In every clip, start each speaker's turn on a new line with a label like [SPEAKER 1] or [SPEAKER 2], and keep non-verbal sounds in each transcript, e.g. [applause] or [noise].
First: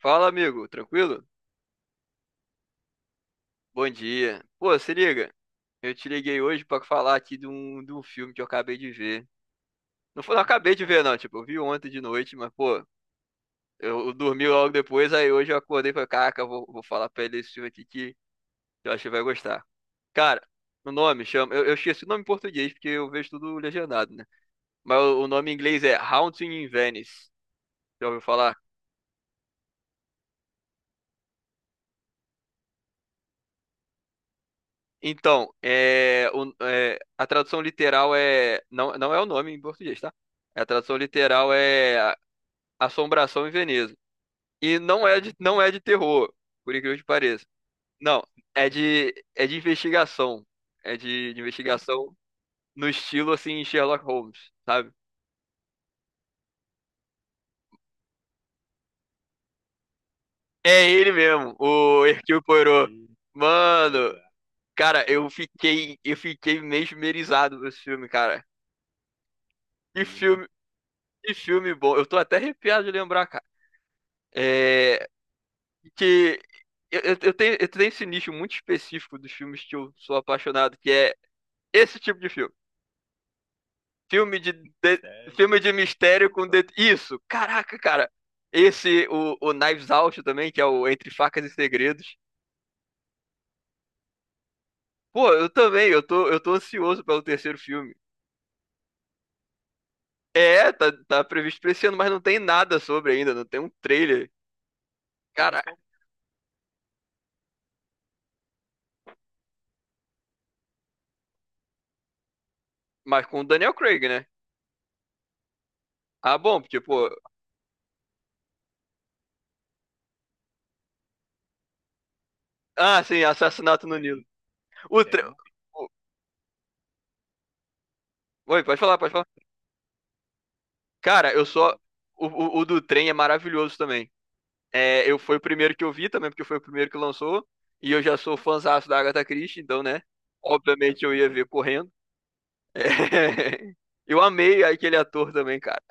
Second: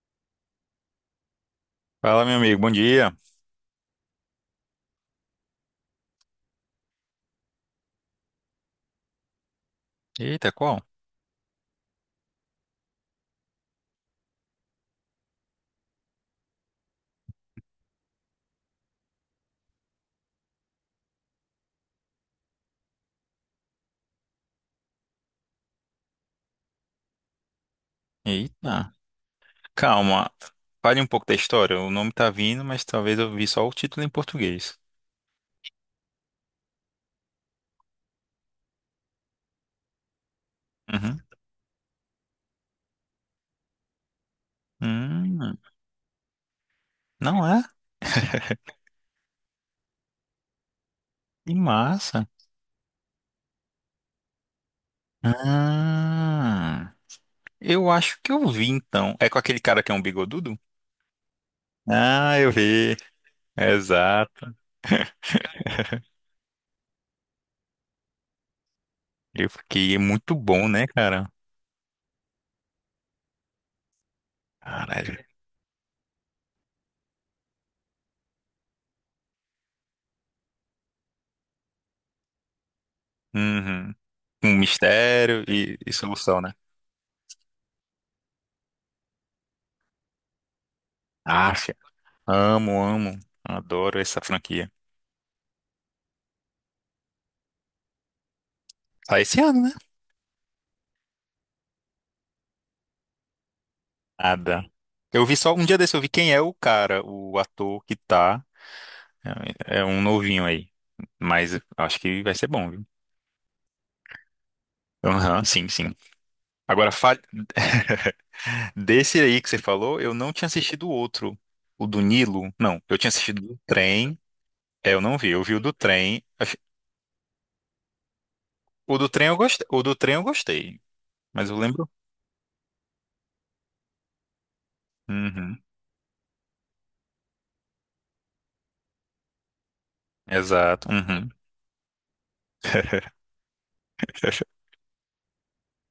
[SPEAKER 1] Fala, amigo, tranquilo?
[SPEAKER 2] Fala, meu amigo, bom dia.
[SPEAKER 1] Bom dia. Pô, se liga, eu te liguei hoje pra falar aqui de um filme que eu acabei de ver. Não foi, não
[SPEAKER 2] Eita,
[SPEAKER 1] acabei
[SPEAKER 2] qual?
[SPEAKER 1] de ver, não, tipo, eu vi ontem de noite, mas, pô, eu dormi logo depois, aí hoje eu acordei e falei, caraca, eu vou falar pra ele esse filme aqui que eu acho que vai gostar. Cara, o nome chama, eu esqueci o nome em português porque eu vejo tudo legendado, né? Mas o nome em inglês é Haunting in Venice. Já ouviu falar?
[SPEAKER 2] Eita, calma. Fale um pouco da história. O nome tá vindo, mas talvez eu vi só o título em português.
[SPEAKER 1] Então, é, a tradução literal é. Não, não é o nome em português, tá? A tradução
[SPEAKER 2] Uhum.
[SPEAKER 1] literal é Assombração em Veneza. E não é de,
[SPEAKER 2] Hum,
[SPEAKER 1] não é de terror, por incrível que
[SPEAKER 2] não
[SPEAKER 1] pareça.
[SPEAKER 2] é?
[SPEAKER 1] Não, é
[SPEAKER 2] [laughs]
[SPEAKER 1] de, é de investigação. É de
[SPEAKER 2] Que
[SPEAKER 1] investigação
[SPEAKER 2] massa.
[SPEAKER 1] no estilo assim Sherlock Holmes, sabe?
[SPEAKER 2] Ah, eu acho que eu vi então. É com aquele cara que é um bigodudo?
[SPEAKER 1] É ele mesmo, o
[SPEAKER 2] Ah,
[SPEAKER 1] Hercule
[SPEAKER 2] eu
[SPEAKER 1] Poirot.
[SPEAKER 2] vi.
[SPEAKER 1] Mano,
[SPEAKER 2] Exato.
[SPEAKER 1] cara, eu fiquei mesmerizado com esse filme, cara.
[SPEAKER 2] Eu fiquei é
[SPEAKER 1] Que
[SPEAKER 2] muito
[SPEAKER 1] filme,
[SPEAKER 2] bom, né, cara?
[SPEAKER 1] que filme bom. Eu tô até arrepiado de lembrar, cara. É,
[SPEAKER 2] Caralho.
[SPEAKER 1] que eu tenho esse nicho muito específico dos filmes que eu sou apaixonado, que é esse tipo de filme.
[SPEAKER 2] Uhum. Um
[SPEAKER 1] Sério?
[SPEAKER 2] mistério
[SPEAKER 1] Filme de
[SPEAKER 2] e
[SPEAKER 1] mistério
[SPEAKER 2] solução,
[SPEAKER 1] com
[SPEAKER 2] né?
[SPEAKER 1] isso. Caraca, cara. Esse o Knives Out também, que é o Entre Facas e
[SPEAKER 2] Acha.
[SPEAKER 1] Segredos.
[SPEAKER 2] Amo, amo. Adoro essa franquia.
[SPEAKER 1] Pô, eu também, eu tô ansioso pelo terceiro filme.
[SPEAKER 2] Sai esse ano, né?
[SPEAKER 1] É, tá previsto pra esse ano, mas não tem nada sobre ainda, não tem um trailer.
[SPEAKER 2] Nada. Eu
[SPEAKER 1] Mas
[SPEAKER 2] vi só
[SPEAKER 1] cara,
[SPEAKER 2] um dia
[SPEAKER 1] qual
[SPEAKER 2] desse, eu vi quem é o cara, o ator que tá. É um novinho aí. Mas acho que vai ser bom, viu?
[SPEAKER 1] mas com o Daniel Craig, né?
[SPEAKER 2] Aham, [laughs] sim, sim.
[SPEAKER 1] Ah, bom, porque,
[SPEAKER 2] Agora,
[SPEAKER 1] pô.
[SPEAKER 2] [laughs] desse aí que você falou, eu não tinha assistido o outro. O do Nilo. Não, eu
[SPEAKER 1] Ah,
[SPEAKER 2] tinha
[SPEAKER 1] sim,
[SPEAKER 2] assistido o do
[SPEAKER 1] Assassinato no
[SPEAKER 2] trem.
[SPEAKER 1] Nilo.
[SPEAKER 2] É,
[SPEAKER 1] O,
[SPEAKER 2] eu
[SPEAKER 1] é
[SPEAKER 2] não vi. Eu vi o do
[SPEAKER 1] bom?
[SPEAKER 2] trem.
[SPEAKER 1] Oi, pode
[SPEAKER 2] O
[SPEAKER 1] falar,
[SPEAKER 2] do
[SPEAKER 1] pode falar.
[SPEAKER 2] trem eu gostei. O do trem eu gostei.
[SPEAKER 1] Cara, eu
[SPEAKER 2] Mas eu
[SPEAKER 1] só.
[SPEAKER 2] lembro.
[SPEAKER 1] O do trem é maravilhoso também. É, eu foi o
[SPEAKER 2] Uhum,
[SPEAKER 1] primeiro que eu vi também, porque foi o primeiro que lançou. E eu já sou fãzaço da Agatha Christie, então, né?
[SPEAKER 2] exato.
[SPEAKER 1] Obviamente eu ia
[SPEAKER 2] Uhum.
[SPEAKER 1] ver correndo. É.
[SPEAKER 2] [laughs]
[SPEAKER 1] [laughs] Eu amei aquele ator também, cara.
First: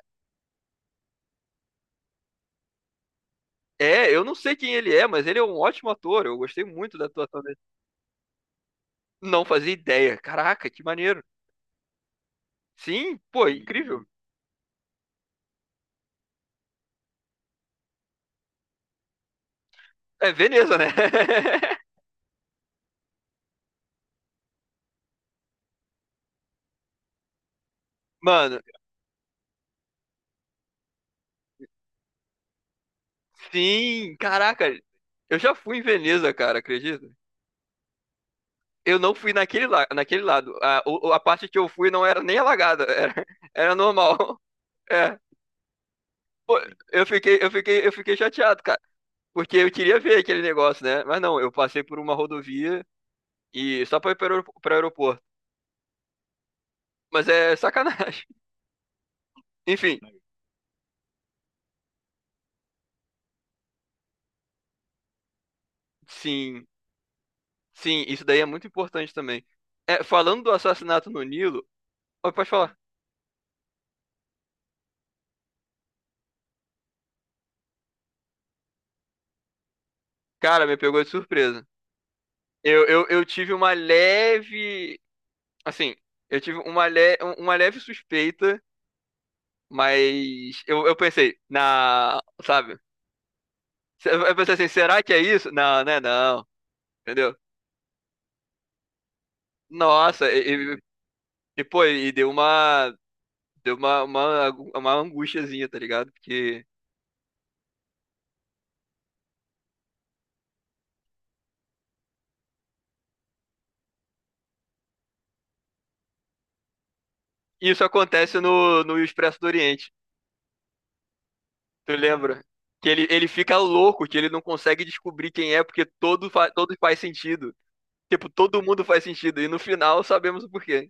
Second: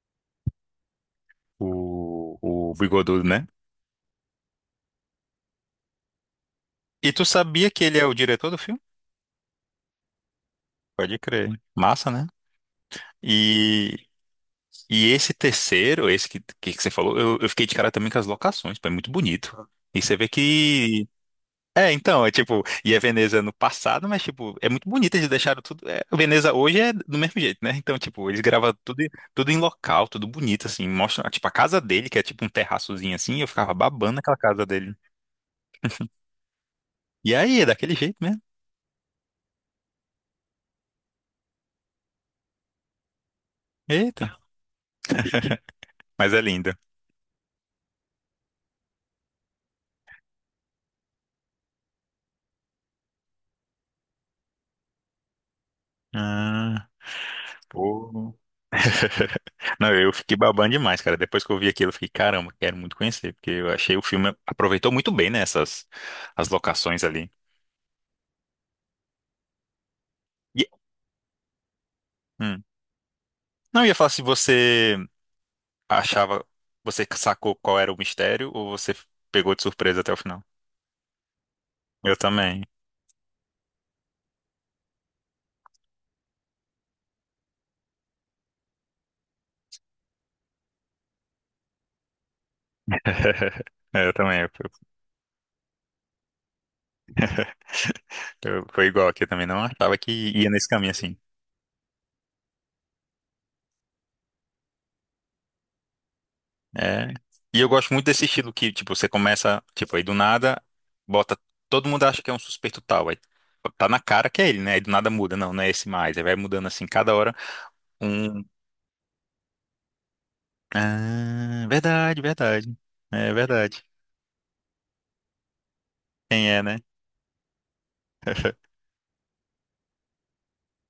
[SPEAKER 2] O, o Bigodudo, né?
[SPEAKER 1] É, eu não sei quem ele é, mas ele é um ótimo ator. Eu gostei muito da
[SPEAKER 2] E tu
[SPEAKER 1] atuação dele.
[SPEAKER 2] sabia que ele é o diretor do filme?
[SPEAKER 1] Não fazia ideia. Caraca, que
[SPEAKER 2] Pode
[SPEAKER 1] maneiro.
[SPEAKER 2] crer. Massa, né?
[SPEAKER 1] Sim, pô,
[SPEAKER 2] E,
[SPEAKER 1] incrível.
[SPEAKER 2] e esse terceiro, esse que você falou, eu fiquei de cara também com as locações, pô, é muito bonito. E você vê
[SPEAKER 1] É Veneza, né? [laughs]
[SPEAKER 2] que. É, então, é tipo, e a Veneza no passado, mas tipo, é muito bonito, eles deixaram tudo. É, a Veneza hoje é do mesmo jeito, né? Então, tipo, eles
[SPEAKER 1] Mano,
[SPEAKER 2] gravam tudo, tudo em local, tudo bonito, assim. Mostra, tipo, a casa dele, que é tipo um terraçozinho assim, eu ficava babando
[SPEAKER 1] sim,
[SPEAKER 2] naquela casa
[SPEAKER 1] caraca.
[SPEAKER 2] dele.
[SPEAKER 1] Eu já fui em Veneza, cara, acredita?
[SPEAKER 2] E aí, é daquele jeito mesmo.
[SPEAKER 1] Eu não fui naquele lado. A parte que eu fui não era nem alagada, [laughs] era
[SPEAKER 2] Eita,
[SPEAKER 1] normal. É.
[SPEAKER 2] mas é
[SPEAKER 1] Pô,
[SPEAKER 2] linda.
[SPEAKER 1] eu fiquei chateado, cara. Porque eu queria ver aquele negócio, né? Mas não, eu passei por uma rodovia e só pra ir para o aeroporto.
[SPEAKER 2] Ah,
[SPEAKER 1] Mas é sacanagem.
[SPEAKER 2] pô.
[SPEAKER 1] [laughs]
[SPEAKER 2] [laughs] Não,
[SPEAKER 1] Enfim,
[SPEAKER 2] eu fiquei babando demais, cara. Depois que eu vi aquilo, eu fiquei, caramba, quero muito conhecer, porque eu achei o filme aproveitou muito bem, né, essas as
[SPEAKER 1] sim,
[SPEAKER 2] locações ali.
[SPEAKER 1] sim, isso daí é muito importante também. É, falando do
[SPEAKER 2] E-
[SPEAKER 1] Assassinato no Nilo, ó, pode
[SPEAKER 2] hum.
[SPEAKER 1] falar.
[SPEAKER 2] Não, eu ia falar se você achava, você sacou qual era o mistério ou você pegou de surpresa até o final.
[SPEAKER 1] Cara, me pegou de surpresa.
[SPEAKER 2] Eu também.
[SPEAKER 1] Eu tive uma leve, assim, eu tive uma, le, uma leve suspeita. Mas eu pensei, sabe?
[SPEAKER 2] [laughs] Eu
[SPEAKER 1] Eu
[SPEAKER 2] também.
[SPEAKER 1] pensei assim, será que é isso? Não, não é não, entendeu?
[SPEAKER 2] Foi igual aqui eu também. Não achava que
[SPEAKER 1] Nossa,
[SPEAKER 2] ia nesse
[SPEAKER 1] e, e,
[SPEAKER 2] caminho assim.
[SPEAKER 1] e, pô, e deu uma angustiazinha, tá ligado? Porque
[SPEAKER 2] É. E eu gosto muito desse estilo que, tipo, você começa, tipo, aí do nada, bota. Todo mundo acha que é um suspeito tal. Aí tá na cara que é ele, né? Aí do nada muda. Não, não é esse mais. Aí vai mudando assim, cada hora
[SPEAKER 1] isso acontece
[SPEAKER 2] um.
[SPEAKER 1] no Expresso do Oriente,
[SPEAKER 2] Ah,
[SPEAKER 1] tu
[SPEAKER 2] verdade,
[SPEAKER 1] lembra?
[SPEAKER 2] verdade.
[SPEAKER 1] Que ele
[SPEAKER 2] É
[SPEAKER 1] fica
[SPEAKER 2] verdade.
[SPEAKER 1] louco, que ele não consegue descobrir quem é, porque todo,
[SPEAKER 2] Quem
[SPEAKER 1] fa-
[SPEAKER 2] é,
[SPEAKER 1] todo
[SPEAKER 2] né?
[SPEAKER 1] faz sentido. Tipo, todo mundo faz sentido, e no final sabemos o porquê.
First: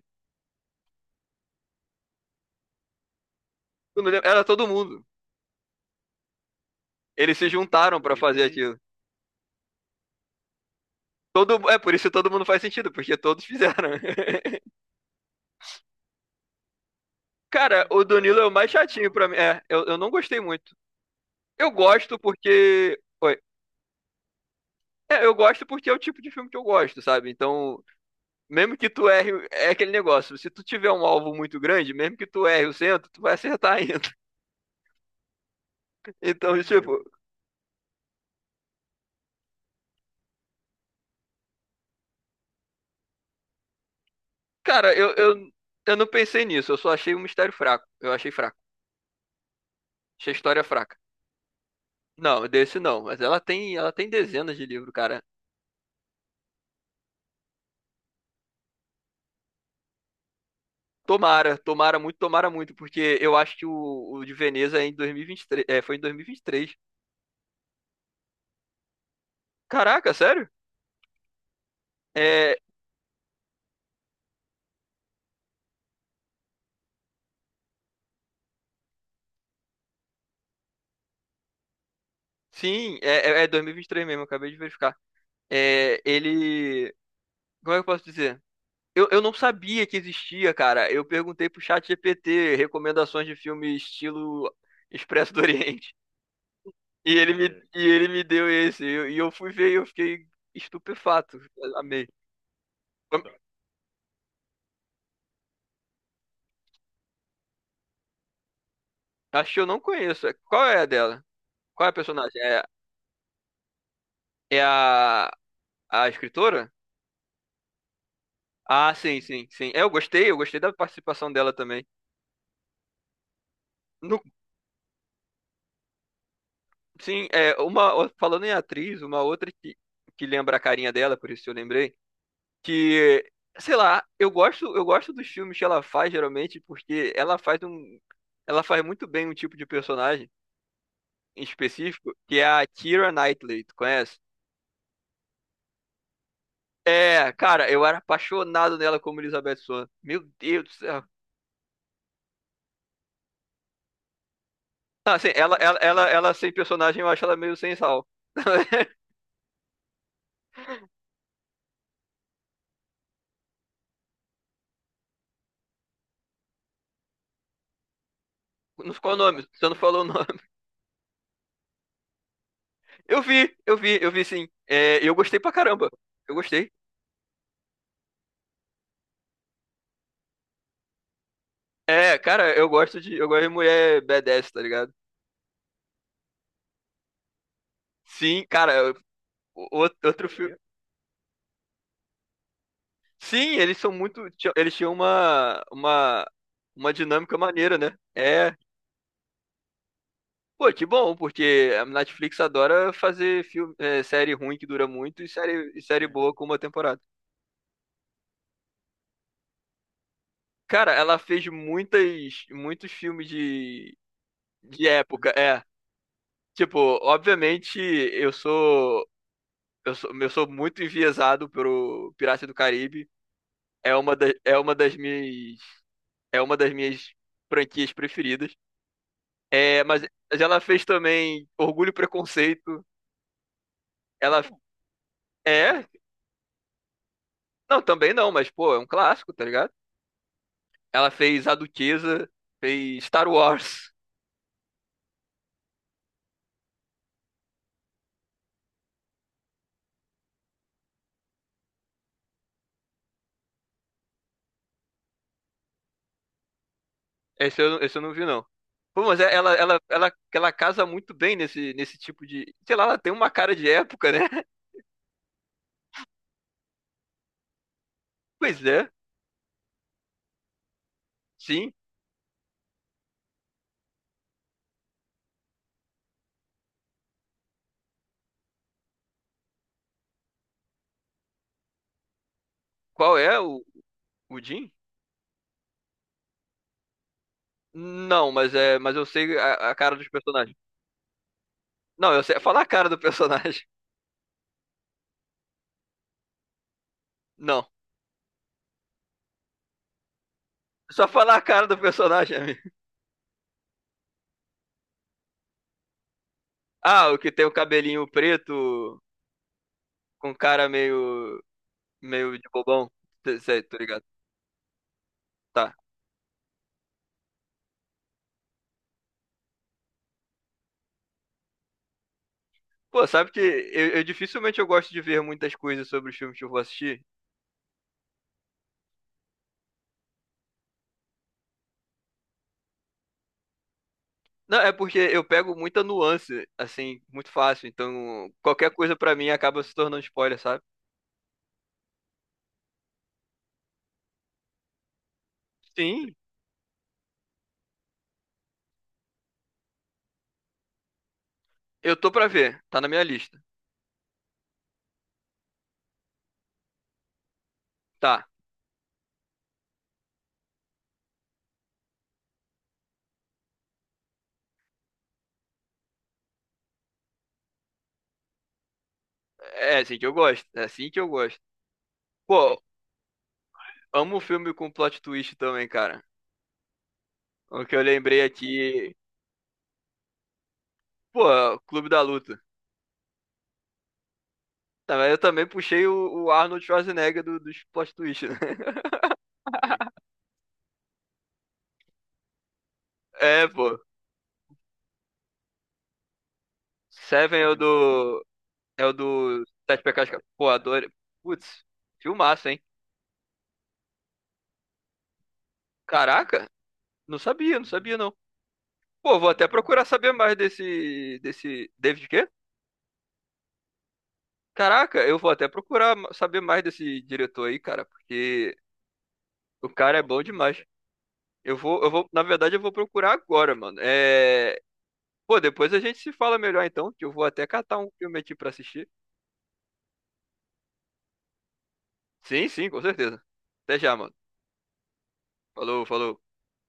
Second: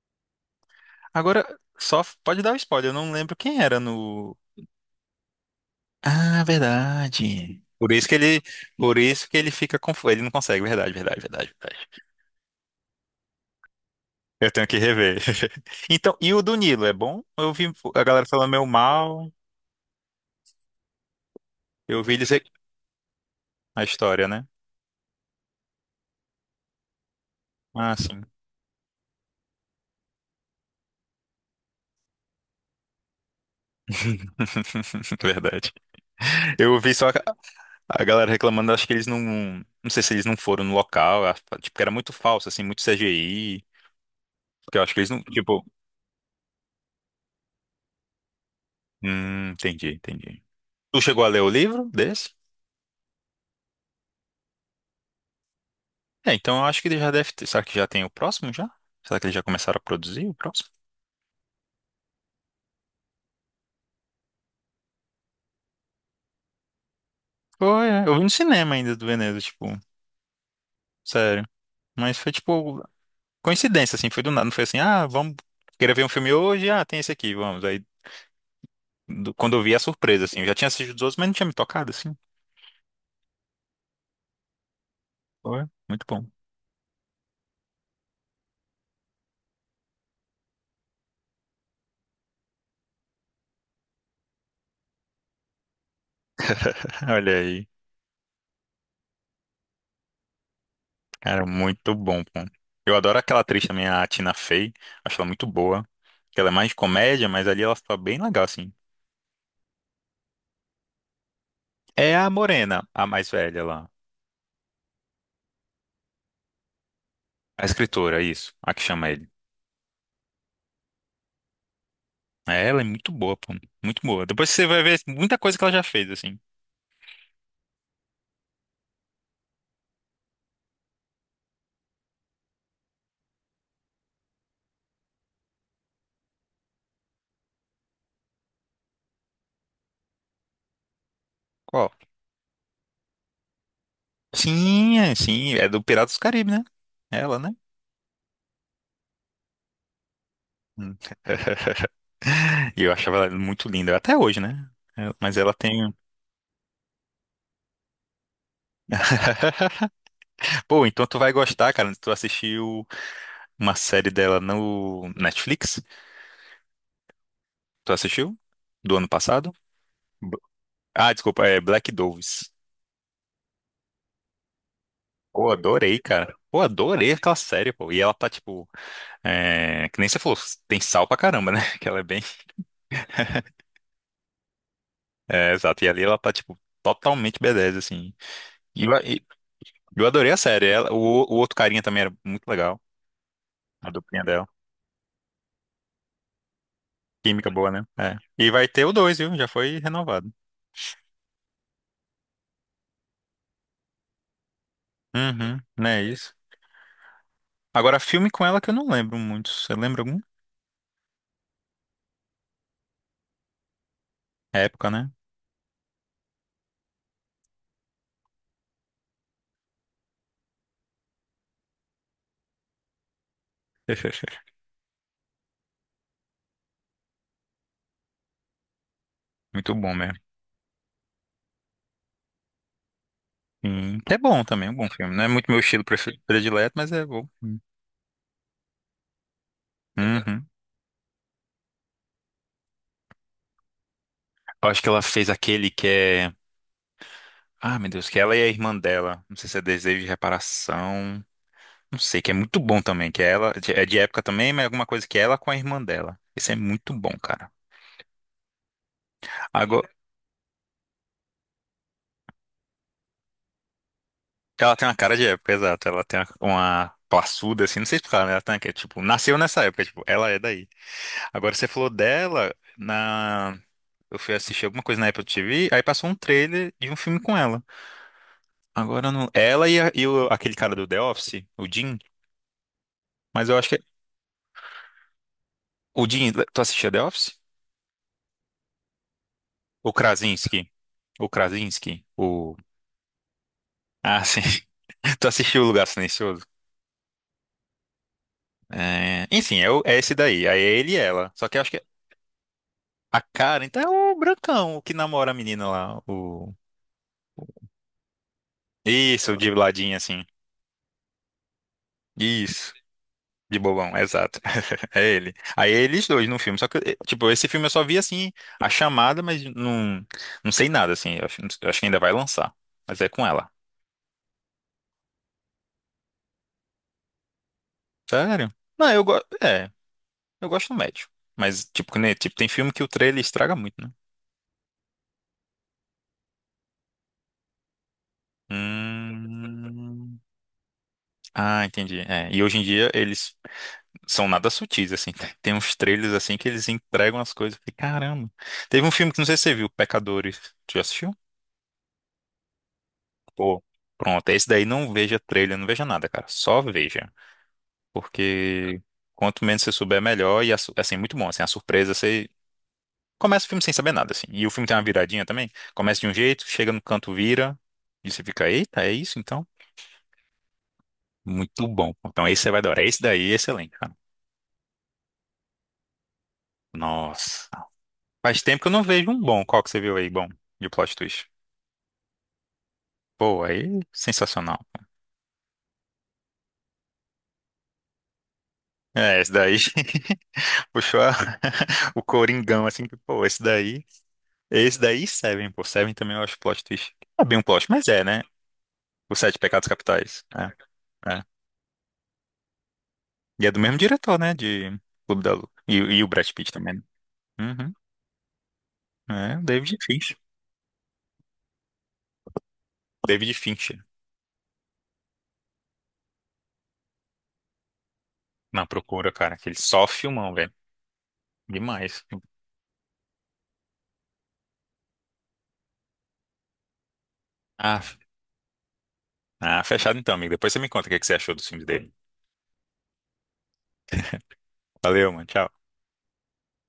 [SPEAKER 2] Agora, só pode dar o spoiler, eu não lembro quem era
[SPEAKER 1] Tu não lembra?
[SPEAKER 2] no.
[SPEAKER 1] Era todo mundo.
[SPEAKER 2] Ah,
[SPEAKER 1] Eles se
[SPEAKER 2] verdade. Por
[SPEAKER 1] juntaram
[SPEAKER 2] isso que
[SPEAKER 1] pra fazer
[SPEAKER 2] ele.
[SPEAKER 1] aquilo.
[SPEAKER 2] Por isso que ele fica confuso. Ele não consegue, verdade, verdade, verdade,
[SPEAKER 1] É por
[SPEAKER 2] verdade.
[SPEAKER 1] isso todo mundo faz sentido, porque todos fizeram.
[SPEAKER 2] Eu tenho
[SPEAKER 1] [laughs]
[SPEAKER 2] que rever. [laughs] Então, e o do Nilo, é bom? Eu vi
[SPEAKER 1] Cara, o
[SPEAKER 2] a galera
[SPEAKER 1] Danilo é
[SPEAKER 2] falando
[SPEAKER 1] o
[SPEAKER 2] meio
[SPEAKER 1] mais chatinho pra
[SPEAKER 2] mal,
[SPEAKER 1] mim. É, eu não gostei muito. Eu
[SPEAKER 2] eu ouvi
[SPEAKER 1] gosto
[SPEAKER 2] dizer
[SPEAKER 1] porque. Oi.
[SPEAKER 2] a história, né?
[SPEAKER 1] É, eu gosto porque é o tipo de filme que eu gosto, sabe? Então,
[SPEAKER 2] Ah, sim.
[SPEAKER 1] mesmo que tu erre, é aquele negócio. Se tu tiver um alvo muito grande, mesmo que tu erre o centro, tu vai acertar ainda. [laughs]
[SPEAKER 2] [laughs] Verdade.
[SPEAKER 1] Então,
[SPEAKER 2] Eu ouvi
[SPEAKER 1] tipo,
[SPEAKER 2] só a galera reclamando, acho que eles não. Não sei se eles não foram no local, tipo, que era muito falso, assim, muito CGI. Que eu
[SPEAKER 1] cara,
[SPEAKER 2] acho que eles
[SPEAKER 1] eu,
[SPEAKER 2] não.
[SPEAKER 1] eu,
[SPEAKER 2] Tipo.
[SPEAKER 1] eu não pensei nisso. Eu só achei o mistério fraco. Eu achei fraco.
[SPEAKER 2] Entendi,
[SPEAKER 1] Achei
[SPEAKER 2] entendi.
[SPEAKER 1] a história fraca.
[SPEAKER 2] Tu chegou a ler o livro desse?
[SPEAKER 1] Não, desse não. Mas ela tem dezenas de livros, cara.
[SPEAKER 2] É, então eu acho que ele já deve ter. Será que já tem o próximo já? Será que eles já começaram a produzir o próximo?
[SPEAKER 1] Tomara, tomara muito, porque eu acho que o de Veneza é em 2023, é, foi em 2023.
[SPEAKER 2] Foi, é. Eu vi no cinema ainda do Veneza, tipo.
[SPEAKER 1] Caraca, sério?
[SPEAKER 2] Sério. Mas foi
[SPEAKER 1] É,
[SPEAKER 2] tipo coincidência, assim, foi do nada. Não foi assim, ah, vamos querer ver um filme hoje, ah, tem esse aqui, vamos. Aí quando eu vi a surpresa, assim, eu já tinha assistido os outros, mas não tinha me tocado, assim.
[SPEAKER 1] sim, é 2023 mesmo, acabei de verificar.
[SPEAKER 2] Foi
[SPEAKER 1] É,
[SPEAKER 2] muito bom.
[SPEAKER 1] ele, como é que eu posso dizer? Eu não sabia que existia, cara. Eu perguntei pro chat GPT recomendações de filme estilo Expresso do Oriente.
[SPEAKER 2] [laughs]
[SPEAKER 1] E
[SPEAKER 2] Olha
[SPEAKER 1] ele me, É,
[SPEAKER 2] aí,
[SPEAKER 1] e ele me deu esse. E eu fui ver e eu fiquei estupefato.
[SPEAKER 2] cara, muito
[SPEAKER 1] Amei.
[SPEAKER 2] bom, pô. Eu adoro
[SPEAKER 1] Tá.
[SPEAKER 2] aquela atriz também, a Tina Fey, acho ela muito boa. Ela é mais de comédia, mas ali ela tá bem legal, assim.
[SPEAKER 1] Acho que eu não conheço. Qual é a dela? Qual é a
[SPEAKER 2] É a
[SPEAKER 1] personagem? É
[SPEAKER 2] Morena, a mais velha lá.
[SPEAKER 1] É a escritora?
[SPEAKER 2] A escritora, isso, a que
[SPEAKER 1] Ah,
[SPEAKER 2] chama
[SPEAKER 1] sim,
[SPEAKER 2] ele.
[SPEAKER 1] sim, sim. É, eu gostei da participação dela também.
[SPEAKER 2] É, ela é muito boa, pô. Muito
[SPEAKER 1] No-
[SPEAKER 2] boa. Depois você vai ver muita coisa que ela já fez, assim.
[SPEAKER 1] sim, falando em atriz, uma outra que lembra a carinha dela, por isso eu lembrei, que sei lá, eu gosto dos filmes que ela faz geralmente porque ela faz muito bem um tipo de personagem em
[SPEAKER 2] Qual?
[SPEAKER 1] específico, que é a Keira Knightley, tu conhece?
[SPEAKER 2] Sim, sim, é do Piratas do Caribe, né?
[SPEAKER 1] É,
[SPEAKER 2] Ela, né?
[SPEAKER 1] cara, eu era apaixonado nela como Elizabeth Swann. Meu Deus do
[SPEAKER 2] Hum.
[SPEAKER 1] céu.
[SPEAKER 2] [laughs] E eu achava ela muito linda, até hoje, né? É,
[SPEAKER 1] Ah, sim,
[SPEAKER 2] Mas ela
[SPEAKER 1] ela, ela,
[SPEAKER 2] tem.
[SPEAKER 1] ela, ela sem personagem, eu acho ela meio sem sal. [laughs]
[SPEAKER 2] [laughs] Pô, então tu vai gostar, cara. Tu assistiu uma série dela no Netflix? Tu assistiu?
[SPEAKER 1] Não
[SPEAKER 2] Do ano
[SPEAKER 1] ficou o nome,
[SPEAKER 2] passado?
[SPEAKER 1] você não falou o nome.
[SPEAKER 2] B- Ah, desculpa, é Black Doves.
[SPEAKER 1] Eu vi, eu vi, eu vi sim. É, eu gostei
[SPEAKER 2] Pô,
[SPEAKER 1] pra caramba.
[SPEAKER 2] adorei, cara.
[SPEAKER 1] Eu
[SPEAKER 2] Pô,
[SPEAKER 1] gostei.
[SPEAKER 2] adorei aquela série, pô. E ela tá, tipo, é, que nem você falou, tem sal pra caramba, né? [laughs] Que ela é
[SPEAKER 1] É,
[SPEAKER 2] bem.
[SPEAKER 1] cara, eu gosto de. Eu gosto de
[SPEAKER 2] [laughs]
[SPEAKER 1] mulher badass, tá ligado?
[SPEAKER 2] É, exato. E ali ela tá, tipo, totalmente b assim.
[SPEAKER 1] Sim, cara, outro,
[SPEAKER 2] Eu
[SPEAKER 1] outro
[SPEAKER 2] adorei a
[SPEAKER 1] filme.
[SPEAKER 2] série. Ela, o outro carinha também era muito legal.
[SPEAKER 1] Sim, eles
[SPEAKER 2] A
[SPEAKER 1] são
[SPEAKER 2] duplinha
[SPEAKER 1] muito.
[SPEAKER 2] dela.
[SPEAKER 1] Eles tinham uma dinâmica
[SPEAKER 2] Química boa,
[SPEAKER 1] maneira,
[SPEAKER 2] né?
[SPEAKER 1] né?
[SPEAKER 2] É. E
[SPEAKER 1] É.
[SPEAKER 2] vai ter o dois, viu? Já foi renovado.
[SPEAKER 1] Pô, que bom, porque a Netflix adora fazer filme, é, série ruim que dura muito e
[SPEAKER 2] Uhum,
[SPEAKER 1] série, e
[SPEAKER 2] né?
[SPEAKER 1] série boa
[SPEAKER 2] Isso.
[SPEAKER 1] com uma temporada.
[SPEAKER 2] Agora, filme com ela que eu não lembro muito. Você lembra algum?
[SPEAKER 1] Cara, ela fez muitas, muitos filmes de
[SPEAKER 2] Época, né?
[SPEAKER 1] época, é. Tipo, obviamente eu sou muito enviesado pelo Pirata do Caribe. É uma da, é
[SPEAKER 2] [laughs]
[SPEAKER 1] uma das minhas, é uma das minhas franquias preferidas.
[SPEAKER 2] Muito
[SPEAKER 1] É,
[SPEAKER 2] bom
[SPEAKER 1] mas,
[SPEAKER 2] mesmo.
[SPEAKER 1] mas ela fez também Orgulho e Preconceito.
[SPEAKER 2] Sim. É
[SPEAKER 1] Ela
[SPEAKER 2] bom também, é um bom filme. Não é muito meu estilo
[SPEAKER 1] é,
[SPEAKER 2] predileto, mas é bom.
[SPEAKER 1] não, também não, mas pô, é um clássico, tá ligado?
[SPEAKER 2] Uhum.
[SPEAKER 1] Ela fez A Duquesa, fez Star Wars.
[SPEAKER 2] Eu acho que ela fez aquele que é. Ah, meu Deus, que ela e a irmã dela. Não sei se é Desejo de Reparação. Não sei, que é muito bom também, que é ela é de época também, mas é alguma coisa que é ela com a irmã dela. Esse é muito bom, cara.
[SPEAKER 1] Esse eu não vi, não. Pô, mas ela, ela,
[SPEAKER 2] Agora,
[SPEAKER 1] ela, ela casa muito bem nesse, nesse tipo de. Sei lá, ela tem uma cara de época, né? [laughs]
[SPEAKER 2] ela tem uma cara de época, exato. Ela tem uma passuda, assim, não sei explicar, né? Ela tem,
[SPEAKER 1] Pois
[SPEAKER 2] que, é,
[SPEAKER 1] é,
[SPEAKER 2] tipo, nasceu nessa época, tipo, ela é daí. Agora, você
[SPEAKER 1] sim.
[SPEAKER 2] falou dela na... Eu fui assistir alguma coisa na Apple TV, aí passou um trailer de um filme com ela. Agora, eu não... ela e, aquele cara do The Office, o Jim,
[SPEAKER 1] Qual é
[SPEAKER 2] mas eu
[SPEAKER 1] o,
[SPEAKER 2] acho que...
[SPEAKER 1] o Jim?
[SPEAKER 2] O Jim, tu assistia The Office?
[SPEAKER 1] Não, mas é, mas eu sei a
[SPEAKER 2] O
[SPEAKER 1] cara dos personagens.
[SPEAKER 2] Krasinski. O Krasinski,
[SPEAKER 1] Não, eu sei.
[SPEAKER 2] o...
[SPEAKER 1] Falar a cara do personagem.
[SPEAKER 2] Ah, sim. [laughs] Tu assistiu O Lugar Silencioso?
[SPEAKER 1] [laughs] Não.
[SPEAKER 2] É, Enfim, é, é esse daí. Aí é ele e
[SPEAKER 1] Só
[SPEAKER 2] ela.
[SPEAKER 1] falar a
[SPEAKER 2] Só que eu
[SPEAKER 1] cara
[SPEAKER 2] acho
[SPEAKER 1] do
[SPEAKER 2] que
[SPEAKER 1] personagem, [laughs] amigo.
[SPEAKER 2] a Karen tá é o brancão, o que namora a menina lá. O...
[SPEAKER 1] Ah, o que tem o cabelinho preto
[SPEAKER 2] Isso, o de ladinho, assim.
[SPEAKER 1] com cara meio de
[SPEAKER 2] Isso.
[SPEAKER 1] bobão. Sei,
[SPEAKER 2] De
[SPEAKER 1] sei, tô
[SPEAKER 2] bobão,
[SPEAKER 1] ligado.
[SPEAKER 2] exato. [laughs] É ele. Aí
[SPEAKER 1] Tá.
[SPEAKER 2] é eles dois no filme. Só que, eh, tipo, esse filme eu só vi, assim, a chamada, mas não, não sei nada, assim. Eu acho que ainda vai lançar. Mas
[SPEAKER 1] Pô,
[SPEAKER 2] é com
[SPEAKER 1] sabe que
[SPEAKER 2] ela.
[SPEAKER 1] eu dificilmente eu gosto de ver muitas coisas sobre os filmes que eu vou assistir.
[SPEAKER 2] Sério? Não, eu gosto. É, eu gosto do médio. Mas, tipo, né, tipo, tem filme que o trailer estraga muito, né?
[SPEAKER 1] Não, é porque eu pego muita nuance, assim, muito fácil. Então, qualquer coisa pra mim acaba se tornando
[SPEAKER 2] Hum.
[SPEAKER 1] spoiler, sabe?
[SPEAKER 2] Ah, entendi. É, e hoje em dia eles são nada sutis, assim. [laughs] Tem uns trailers
[SPEAKER 1] Sim,
[SPEAKER 2] assim que eles entregam as coisas. Eu falei, caramba. Teve um filme que não sei se você viu, Pecadores. Tu já assistiu?
[SPEAKER 1] eu tô pra ver. Tá na minha lista.
[SPEAKER 2] Pô, pronto. Esse daí não veja trailer, não veja nada, cara. Só veja.
[SPEAKER 1] Tá.
[SPEAKER 2] Porque quanto menos você souber, melhor. E a assim, muito bom. Assim, a surpresa, você começa o filme sem saber nada, assim. E o filme tem uma viradinha também. Começa de um jeito, chega no canto, vira. E você fica, eita, é isso então?
[SPEAKER 1] É assim que eu gosto. É assim que eu gosto.
[SPEAKER 2] Muito bom. Então esse você
[SPEAKER 1] Pô,
[SPEAKER 2] vai adorar. Esse daí é excelente, cara.
[SPEAKER 1] amo filme com plot twist também, cara.
[SPEAKER 2] Nossa.
[SPEAKER 1] O que eu lembrei
[SPEAKER 2] Faz tempo que eu não
[SPEAKER 1] aqui.
[SPEAKER 2] vejo um bom. Qual que você viu aí, bom, de plot twist?
[SPEAKER 1] Pô, Clube da Luta.
[SPEAKER 2] Pô, aí, sensacional.
[SPEAKER 1] Tá, mas eu também puxei o Arnold Schwarzenegger dos plot twist, né? [laughs]
[SPEAKER 2] É, esse daí [laughs] puxou [laughs] o Coringão, assim, que, pô,
[SPEAKER 1] É, pô.
[SPEAKER 2] esse daí e Seven, pô, Seven também eu acho plot twist. Não é bem
[SPEAKER 1] Seven
[SPEAKER 2] um
[SPEAKER 1] é o
[SPEAKER 2] plot, mas é, né?
[SPEAKER 1] do. É o
[SPEAKER 2] Os Sete
[SPEAKER 1] do
[SPEAKER 2] Pecados
[SPEAKER 1] Sete Pecados.
[SPEAKER 2] Capitais.
[SPEAKER 1] Pô, adorei.
[SPEAKER 2] É, é.
[SPEAKER 1] Putz, filmaço, hein?
[SPEAKER 2] E é do mesmo diretor, né, de Clube da Luta. E o Brad
[SPEAKER 1] Caraca,
[SPEAKER 2] Pitt também, né?
[SPEAKER 1] não sabia, não
[SPEAKER 2] Uhum.
[SPEAKER 1] sabia não. Pô, vou
[SPEAKER 2] É, o
[SPEAKER 1] até
[SPEAKER 2] David
[SPEAKER 1] procurar saber
[SPEAKER 2] Fincher.
[SPEAKER 1] mais desse David quê?
[SPEAKER 2] David Fincher.
[SPEAKER 1] Caraca, eu vou até procurar saber mais desse diretor aí, cara, porque
[SPEAKER 2] Na procura, cara, aquele
[SPEAKER 1] o
[SPEAKER 2] só
[SPEAKER 1] cara é bom
[SPEAKER 2] filmão, velho.
[SPEAKER 1] demais. Eu vou, eu
[SPEAKER 2] Demais.
[SPEAKER 1] vou, na verdade, eu vou procurar agora, mano. É, pô, depois a gente se fala melhor então, que eu vou até catar
[SPEAKER 2] Ah,
[SPEAKER 1] um
[SPEAKER 2] f-
[SPEAKER 1] filme aqui pra assistir.
[SPEAKER 2] ah, fechado então, amigo. Depois você me conta o que que você achou dos filmes dele.
[SPEAKER 1] Sim, sim, com certeza. Até já, mano.
[SPEAKER 2] Valeu, mano. Tchau.
[SPEAKER 1] Falou, falou.